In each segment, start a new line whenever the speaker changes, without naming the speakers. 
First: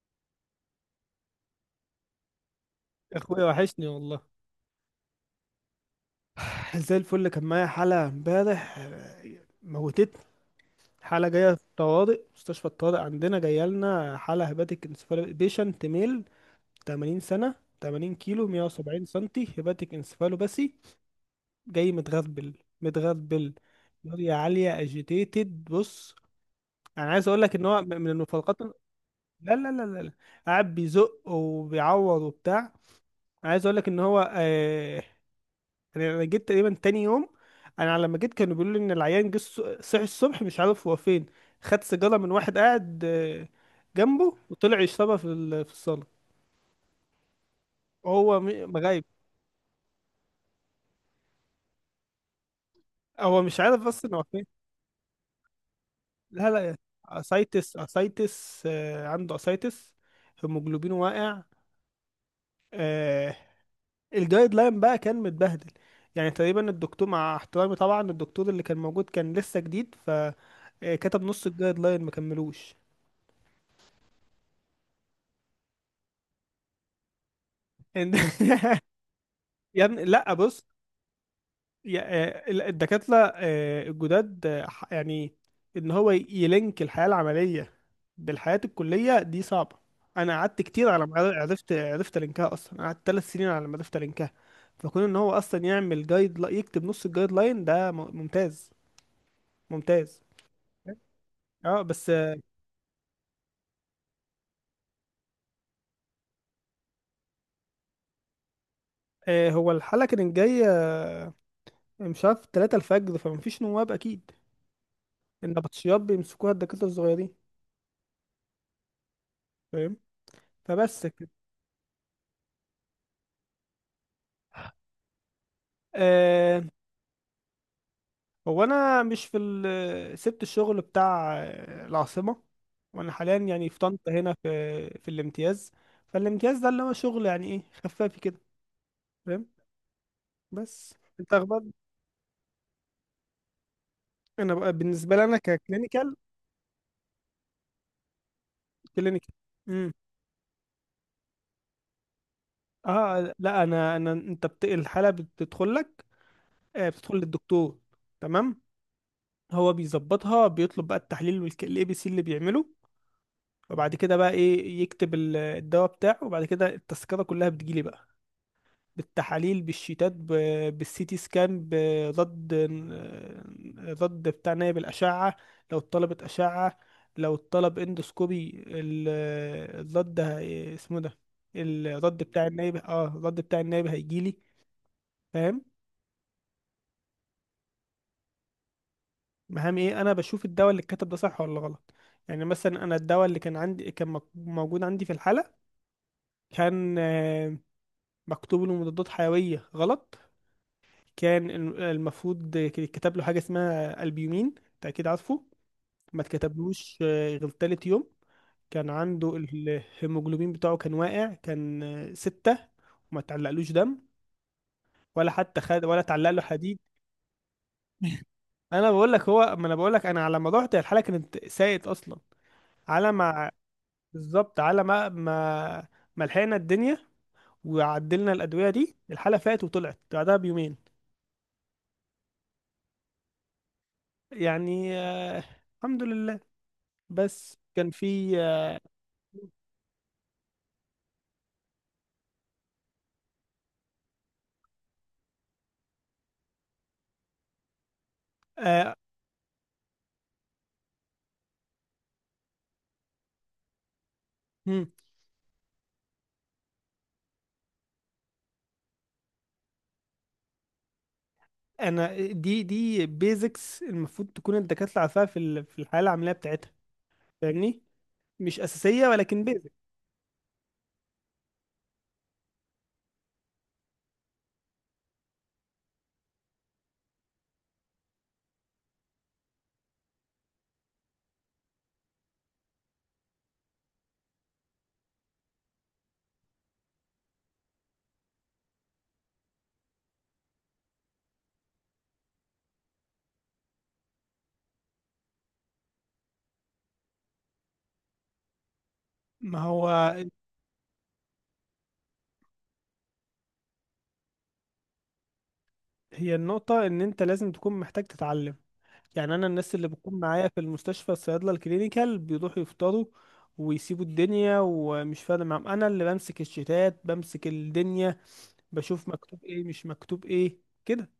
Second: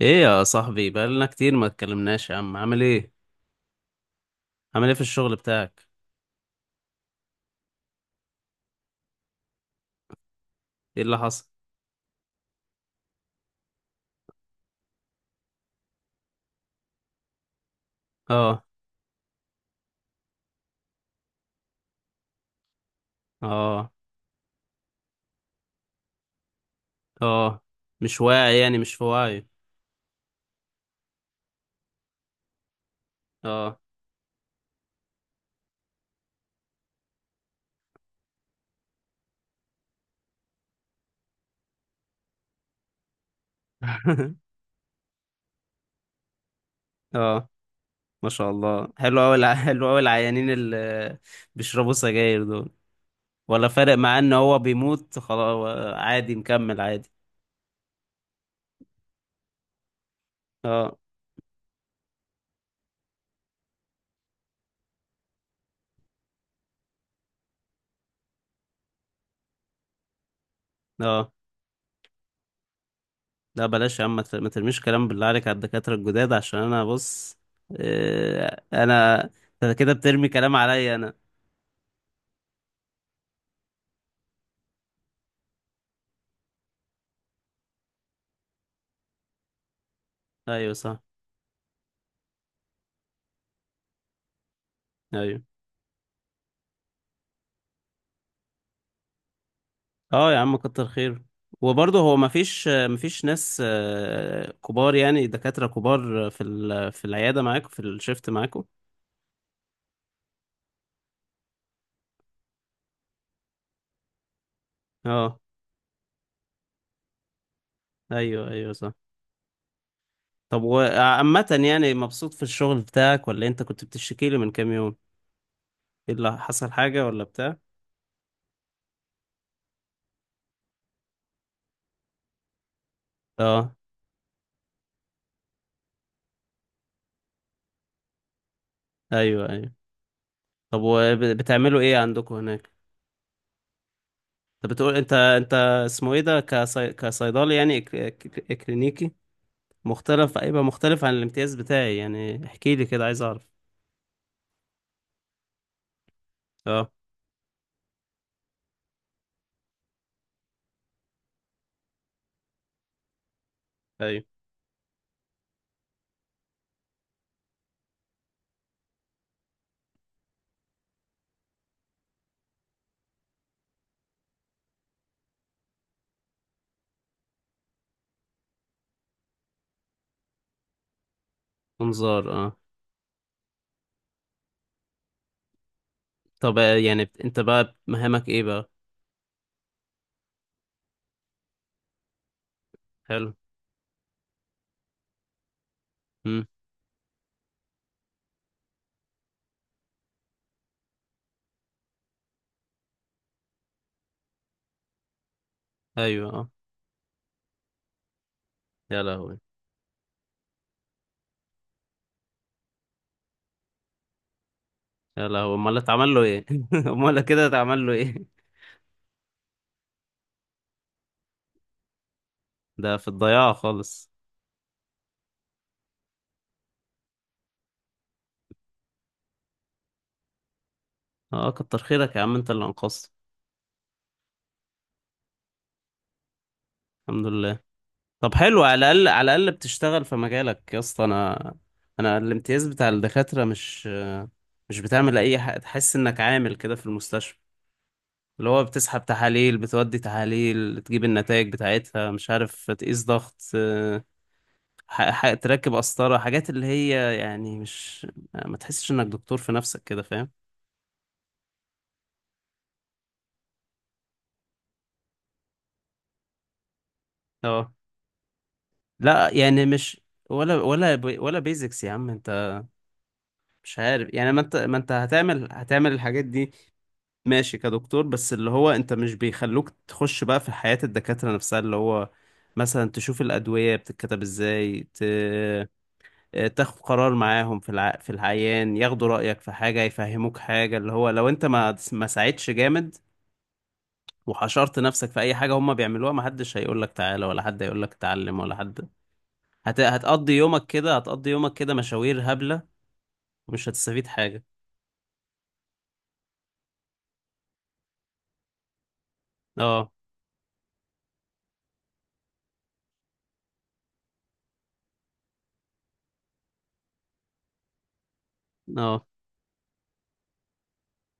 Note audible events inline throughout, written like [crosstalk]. ايه يا صاحبي، بقالنا كتير ما اتكلمناش. يا عم عامل ايه؟
يا اخويا، وحشني والله.
عامل ايه في الشغل بتاعك؟
زي الفل. كان معايا حالة امبارح موتتني.
ايه اللي
حالة
حصل؟
جاية في الطوارئ، مستشفى الطوارئ عندنا، جاية لنا حالة هيباتيك انسفالو بيشنت ميل 80 سنة، 80 كيلو،
اه،
170 سنتي، هيباتيك انسفالو باسي. جاي متغربل، متغربل.
اه،
نوريا عالية، اجيتيتد. بص، انا عايز اقول لك
اه.
ان هو من
مش واعي
المفارقات.
يعني، مش في وعي؟
لا لا لا لا لا. قاعد بيزق وبيعور وبتاع. عايز اقول
اه.
لك ان هو يعني انا جيت تقريبا تاني يوم. انا لما جيت كانوا بيقولوا لي ان العيان جه، صحي الصبح مش عارف هو فين. خد سيجاره من واحد قاعد جنبه،
[laughs]
وطلع يشربها في الصاله،
اه، ما
وهو
شاء الله،
مغايب.
حلو قوي العيانين اللي بيشربوا سجاير دول.
هو مش
ولا
عارف
فارق
اصلا
معاه
هو
ان
فين.
هو بيموت خلاص؟ عادي،
لا لا،
مكمل عادي.
اسايتس، اسايتس، عنده اسايتس. هيموجلوبينه
اه،
واقع. آه، الجايد لاين بقى كان متبهدل. يعني تقريبا الدكتور، مع احترامي طبعا، الدكتور اللي كان موجود كان لسه جديد، ف كتب
اه،
نص الجايد لاين، ما كملوش.
لا بلاش يا عم، ما ترميش كلام بالله عليك على الدكاترة الجداد عشان انا بص.
[laughs]
انا، انت
يا
كده
ابني،
بترمي
لا،
كلام
بص.
عليا انا.
الدكاترة الجداد يعني ان هو يلينك الحياة العملية بالحياة الكلية دي صعبة. انا قعدت
ايوه
كتير
صح،
على ما عرفت لينكها اصلا. أنا قعدت 3 سنين على ما عرفت لينكها. فكون ان هو
ايوه.
اصلا يعمل جايد يكتب نص الجايد لاين ده ممتاز، ممتاز.
اه يا عم، كتر خير.
اه،
وبرضه
بس
هو مفيش ناس كبار يعني، دكاترة كبار في في العيادة معاكم، في الشيفت معاكم.
هو الحلقة كانت جاية مش عارف 3 الفجر، فمفيش نواب اكيد.
اه.
النبطشيات بيمسكوها الدكاترة الصغيرين،
ايوه، ايوه، صح.
فاهم.
طب
فبس كده.
وعامة يعني مبسوط في الشغل بتاعك ولا انت كنت بتشتكي لي من كام يوم؟ ايه اللي
آه،
حصل؟ حاجة ولا بتاع؟
هو انا مش في سبت الشغل بتاع العاصمه، وانا حاليا يعني
اه.
في طنطا، هنا في الامتياز. فالامتياز ده اللي هو شغل يعني ايه، خفافي كده، فاهم.
ايوه، ايوه. طب
بس انت اخبار.
وبتعملوا ايه عندكم هناك؟
انا
طب
بقى
بتقول انت
بالنسبه لي، انا
انت اسمه
ككلينيكال،
ايه ده، كصيدلي يعني، كلينيكي.
كلينيكال امم
مختلف، هيبقى مختلف عن الامتياز بتاعي؟ يعني احكي لي كده، عايز
اه
اعرف.
لا، انا انت الحاله بتدخل لك،
اه.
بتدخل للدكتور، تمام. هو بيظبطها، بيطلب بقى التحليل والاي بي سي اللي بيعمله. وبعد كده
ايوه.
بقى ايه يكتب الدواء بتاعه. وبعد كده التذكره كلها بتجيلي بقى، بالتحاليل، بالشيتات، بالسيتي سكان، ضد بتاع نايب الأشعة. لو اتطلبت أشعة، لو اتطلب اندوسكوبي، الضد، اسمه ده
انظار،
الضد بتاع
اه.
النايب، الضد بتاع النايب هيجيلي، فاهم.
طب، يعني انت بقى مهامك ايه بقى؟
مهم ايه، انا بشوف الدواء اللي الكاتب ده صح ولا غلط. يعني مثلا، انا الدواء
حلو.
اللي كان عندي كان موجود عندي في الحالة.
امم.
كان مكتوب له مضادات حيوية غلط. كان المفروض اتكتب له حاجة اسمها البيومين، انت اكيد عارفه. ما
ايوه. اه.
اتكتبلوش غير تالت يوم. كان
يا
عنده
لهوي.
الهيموجلوبين بتاعه كان واقع، كان ستة. وما تعلقلوش دم،
يا
ولا
لهوي،
حتى
امال
خد ولا
اتعمل له
تعلق له
ايه؟
حديد.
[laughs] امال كده اتعمل له ايه؟
انا بقول لك هو، ما انا بقول لك، انا على ما رحت الحاله كانت ساقط اصلا.
ده في
على ما،
الضياع خالص.
بالظبط، على ما ما لحقنا الدنيا وعدلنا الادويه دي، الحاله فاتت وطلعت بعدها بيومين.
اه، كتر خيرك يا عم، انت اللي انقذت.
يعني، الحمد لله.
الحمد لله.
بس كان في
طب
آه،
حلو، على الاقل بتشتغل في مجالك يا اسطى. انا الامتياز بتاع الدكاترة مش بتعمل اي حاجة تحس انك عامل كده في المستشفى، اللي هو
آه
بتسحب تحاليل، بتودي تحاليل، تجيب النتائج بتاعتها، مش عارف، تقيس ضغط،
مم.
تركب قسطرة، حاجات اللي هي يعني مش، ما تحسش انك دكتور في نفسك كده، فاهم؟
انا دي بيزكس المفروض تكون الدكاتره عارفاها في الحياه العمليه بتاعتها،
اه.
فاهمني. مش اساسيه
لا
ولكن
يعني
بيزك.
مش، ولا بيزكس يا عم انت. مش عارف يعني، ما انت هتعمل الحاجات دي ماشي كدكتور، بس اللي هو انت مش بيخلوك تخش بقى في حياة الدكاترة نفسها، اللي هو مثلا تشوف الأدوية بتتكتب ازاي، تاخد قرار معاهم في في العيان، ياخدوا رأيك في حاجة، يفهموك حاجة، اللي هو لو انت ما ساعدتش جامد، وحشرت نفسك في اي حاجه هم بيعملوها، محدش هيقول لك تعالى، ولا حد هيقول لك اتعلم، ولا حد.
ما
هت...
هو،
هتقضي يومك كده، مشاوير هبله، ومش هتستفيد حاجه.
هي النقطه ان انت لازم تكون محتاج تتعلم. يعني انا الناس اللي
اه.
بتكون معايا في المستشفى، الصيادله الكلينيكال، بيروحوا يفطروا ويسيبوا الدنيا، ومش فارق معاهم. انا اللي بمسك الشتات، بمسك الدنيا،
اه،
بشوف مكتوب ايه مش مكتوب ايه، كده،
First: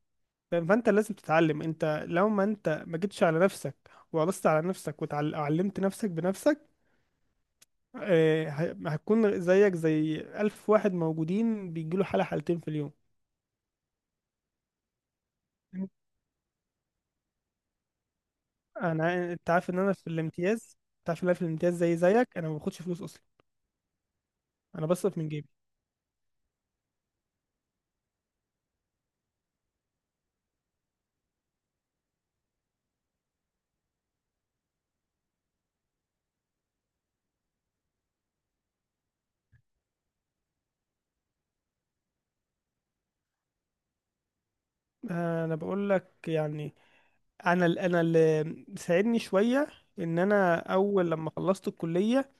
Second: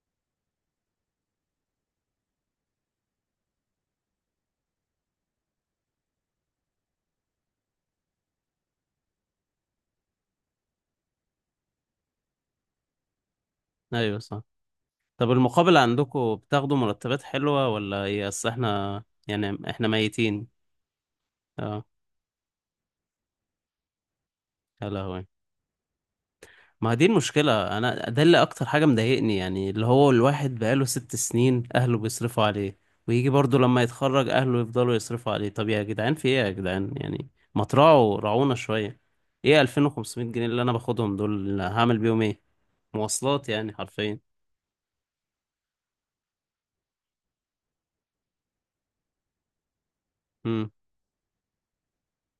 فاهم؟ فانت لازم تتعلم. انت لو ما انت ما جيتش على نفسك وقرصت على نفسك وعلمت نفسك بنفسك، هتكون زيك زي ألف واحد موجودين بيجيله حالة، حالتين في اليوم.
ايوه صح. طب المقابل عندكم بتاخدوا مرتبات حلوه ولا ايه؟ اصل احنا
انت
يعني
عارف ان
احنا
انا في
ميتين.
الامتياز، انت عارف ان انا في الامتياز،
اه.
زي زيك، انا ما باخدش فلوس اصلا. انا
يا
بصرف
لهوي.
من جيبي.
ما دي المشكلة، أنا ده اللي أكتر حاجة مضايقني، يعني اللي هو الواحد بقاله 6 سنين أهله بيصرفوا عليه، ويجي برضه لما يتخرج أهله يفضلوا يصرفوا عليه. طب يا جدعان في إيه يا جدعان يعني؟ ما تراعوا، راعونا شوية. إيه 2500 جنيه اللي أنا باخدهم دول؟ اللي هعمل بيهم إيه؟ مواصلات يعني، حرفيا.
انا بقول لك يعني، انا اللي ساعدني شويه ان انا
امم.
اول لما خلصت الكليه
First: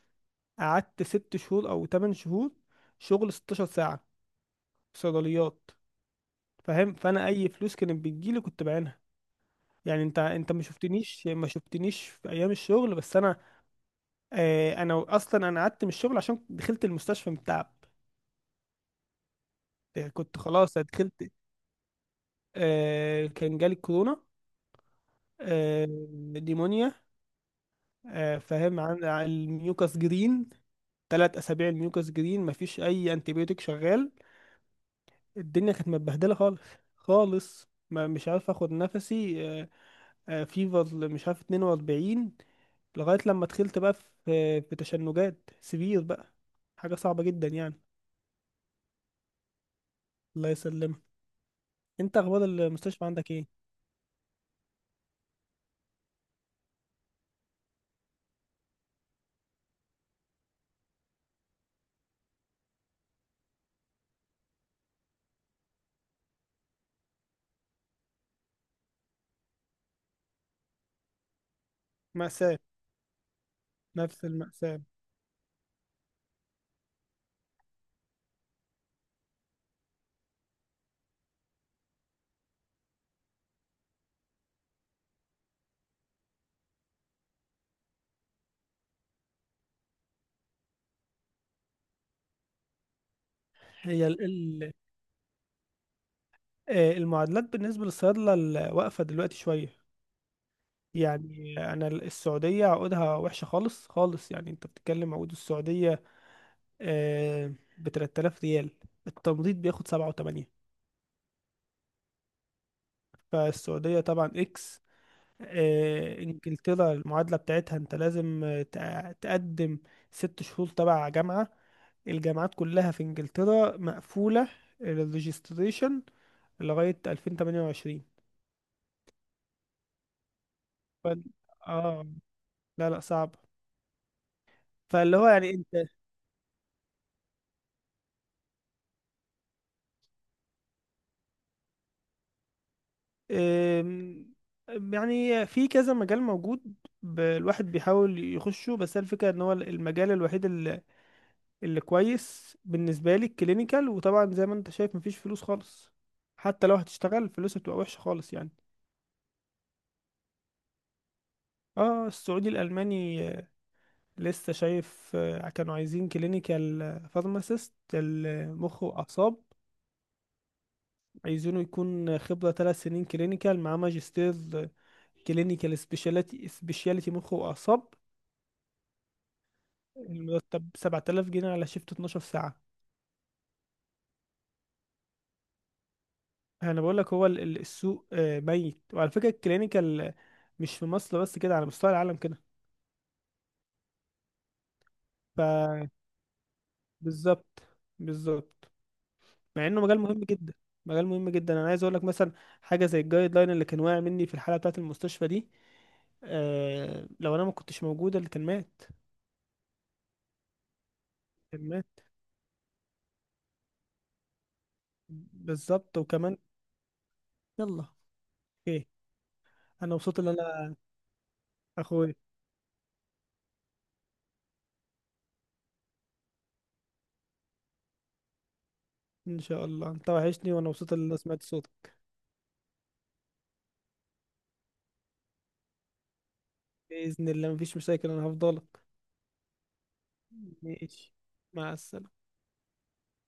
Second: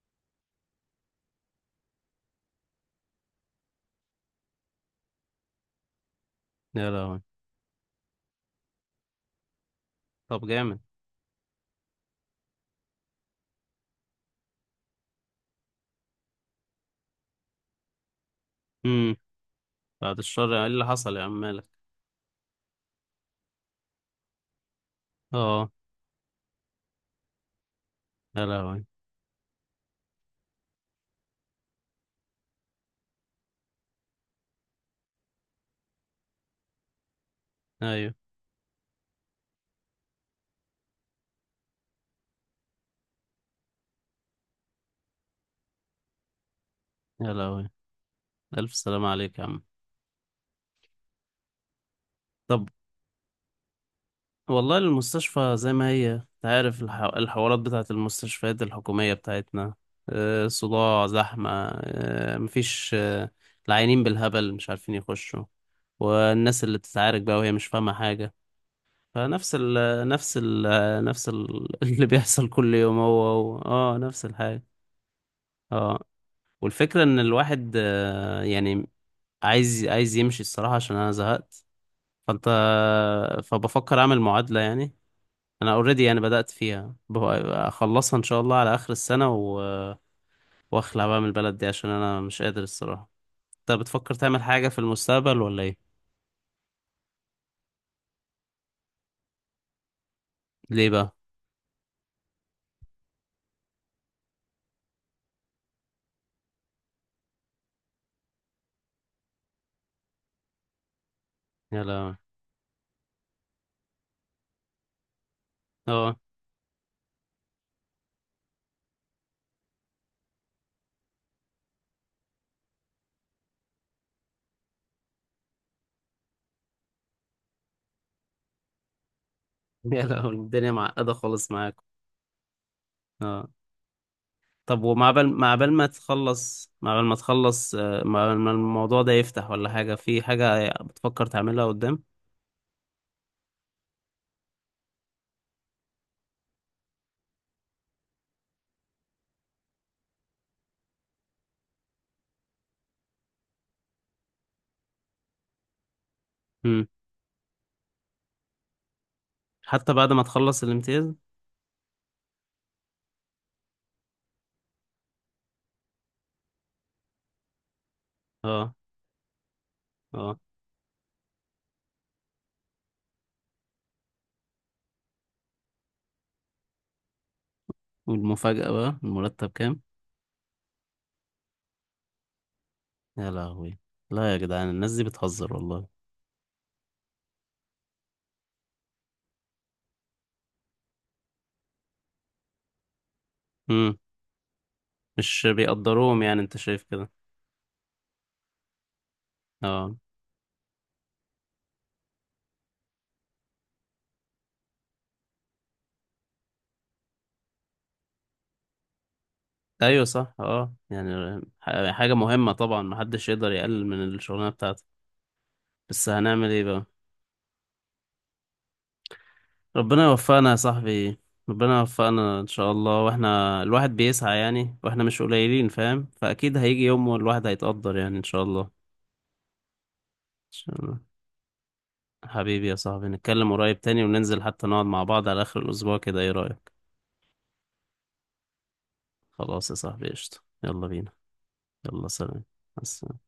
قعدت 6 شهور او 8 شهور، شغل 16 ساعه في صيدليات،
يا
فاهم.
لهوي.
فانا اي فلوس كانت بتجيلي كنت بعينها. يعني انت
طب
انت ما
جامد.
شفتنيش، ما شفتنيش في ايام الشغل. بس انا انا اصلا انا قعدت من الشغل عشان دخلت المستشفى من التعب.
امم.
يعني
بعد
كنت
الشر، إيه
خلاص
اللي حصل يا
دخلت.
عم مالك؟
كان جالي كورونا،
أه.
آه نيمونيا،
يا
فاهم،
لهوي.
عن الميوكاس جرين. 3 اسابيع الميوكاس جرين، مفيش اي انتيبيوتيك شغال. الدنيا كانت متبهدله خالص، خالص. ما
أيوه.
مش عارف اخد نفسي. فيفر مش عارف 42. لغاية لما دخلت بقى، في تشنجات سرير بقى، حاجة صعبة
يا
جدا
لهوي.
يعني.
ألف سلامة عليك يا عم.
الله يسلمك. انت اخبار
طب
المستشفى عندك ايه؟
والله المستشفى زي ما هي، انت عارف الحوارات بتاعت المستشفيات الحكومية بتاعتنا. صداع، زحمة. مفيش. العيانين بالهبل مش عارفين يخشوا، والناس اللي بتتعارك بقى وهي مش فاهمة حاجة. فنفس ال نفس ال نفس ال [laughs] اللي بيحصل
مأساة،
كل يوم هو اه،
نفس
نفس الحاجة.
المأساة.
اه. والفكرة ان الواحد يعني عايز يمشي الصراحة عشان انا زهقت. فانت فبفكر اعمل معادلة يعني. انا اوريدي، انا بدأت فيها اخلصها ان شاء الله على اخر السنة واخلع بقى من البلد دي عشان انا مش قادر الصراحة. انت
هي
بتفكر
ال
تعمل حاجة
ال
في المستقبل ولا ايه؟
آه، المعادلات بالنسبة للصيادلة واقفة دلوقتي شوية.
ليه بقى؟
يعني انا السعودية عقودها وحشة خالص، خالص. يعني انت بتتكلم عقود السعودية ب 3000 ريال، التمريض بياخد 7 و8.
يلا.
فالسعودية طبعا اكس.
اه.
انجلترا، المعادلة بتاعتها انت لازم تقدم ست شهور تبع جامعة. الجامعات كلها في انجلترا مقفولة للريجستريشن لغاية 2028.
[laughs] يلا الدنيا
ف...
معقدة خالص معاك.
اه، لا لا، صعب.
اه. طب، ومع
فاللي هو
بال
يعني
مع بال
انت،
ما تخلص، مع بال ما الموضوع ده يفتح ولا حاجة، في حاجة بتفكر تعملها قدام؟
آم، يعني في كذا مجال موجود. الواحد بيحاول يخشه، بس هي الفكرة ان هو المجال الوحيد اللي كويس بالنسبة لي الكلينيكال. وطبعا زي ما انت شايف، مفيش فلوس خالص. حتى لو
امم.
هتشتغل فلوسها بتبقى وحشة خالص، يعني.
حتى بعد ما تخلص الامتياز؟
اه، السعودي الألماني لسه شايف كانوا عايزين كلينيكال فارماسيست
اه.
المخ وأعصاب.
اه.
عايزينه يكون خبرة 3 سنين كلينيكال مع ماجستير كلينيكال سبيشاليتي، سبيشاليتي مخ وأعصاب.
والمفاجأة بقى المرتب كام؟
المرتب 7000 جنيه على شيفت 12 ساعة.
يا لهوي. لا يا جدعان، الناس دي بتهزر والله.
انا بقول لك، هو السوق ميت. وعلى فكره، الكلينيكال مش في مصر بس كده، على مستوى العالم كده.
امم.
ف
مش بيقدروهم يعني، انت شايف كده؟
بالظبط، بالظبط. مع انه
اه.
مجال مهم جدا، مجال مهم جدا. انا عايز اقول لك مثلا، حاجه زي الجايد لاين اللي كان واقع مني في الحاله بتاعه المستشفى دي، لو انا ما كنتش موجوده اللي كان مات،
ايوه صح. اه، يعني
كان مات.
حاجة مهمة طبعا، محدش يقدر يقلل من الشغلانة بتاعته.
بالظبط،
بس
وكمان.
هنعمل ايه بقى؟
يلا، اوكي. انا
ربنا
مبسوط ان
يوفقنا يا
انا،
صاحبي. ربنا
اخوي،
يوفقنا ان شاء الله، واحنا الواحد بيسعى يعني، واحنا مش قليلين فاهم، فاكيد هيجي يوم والواحد هيتقدر يعني، ان شاء الله. إن
ان شاء الله، انت وحشني، وانا
شاء
مبسوط ان
الله.
انا سمعت صوتك.
حبيبي يا صاحبي، نتكلم قريب تاني، وننزل حتى نقعد مع بعض على اخر الاسبوع كده، ايه رأيك؟
باذن الله، مفيش مشاكل، انا هفضلك.
خلاص يا صاحبي قشطة. يلا بينا.
ماشي، مع
يلا،
السلامه.
سلام. مع السلامة.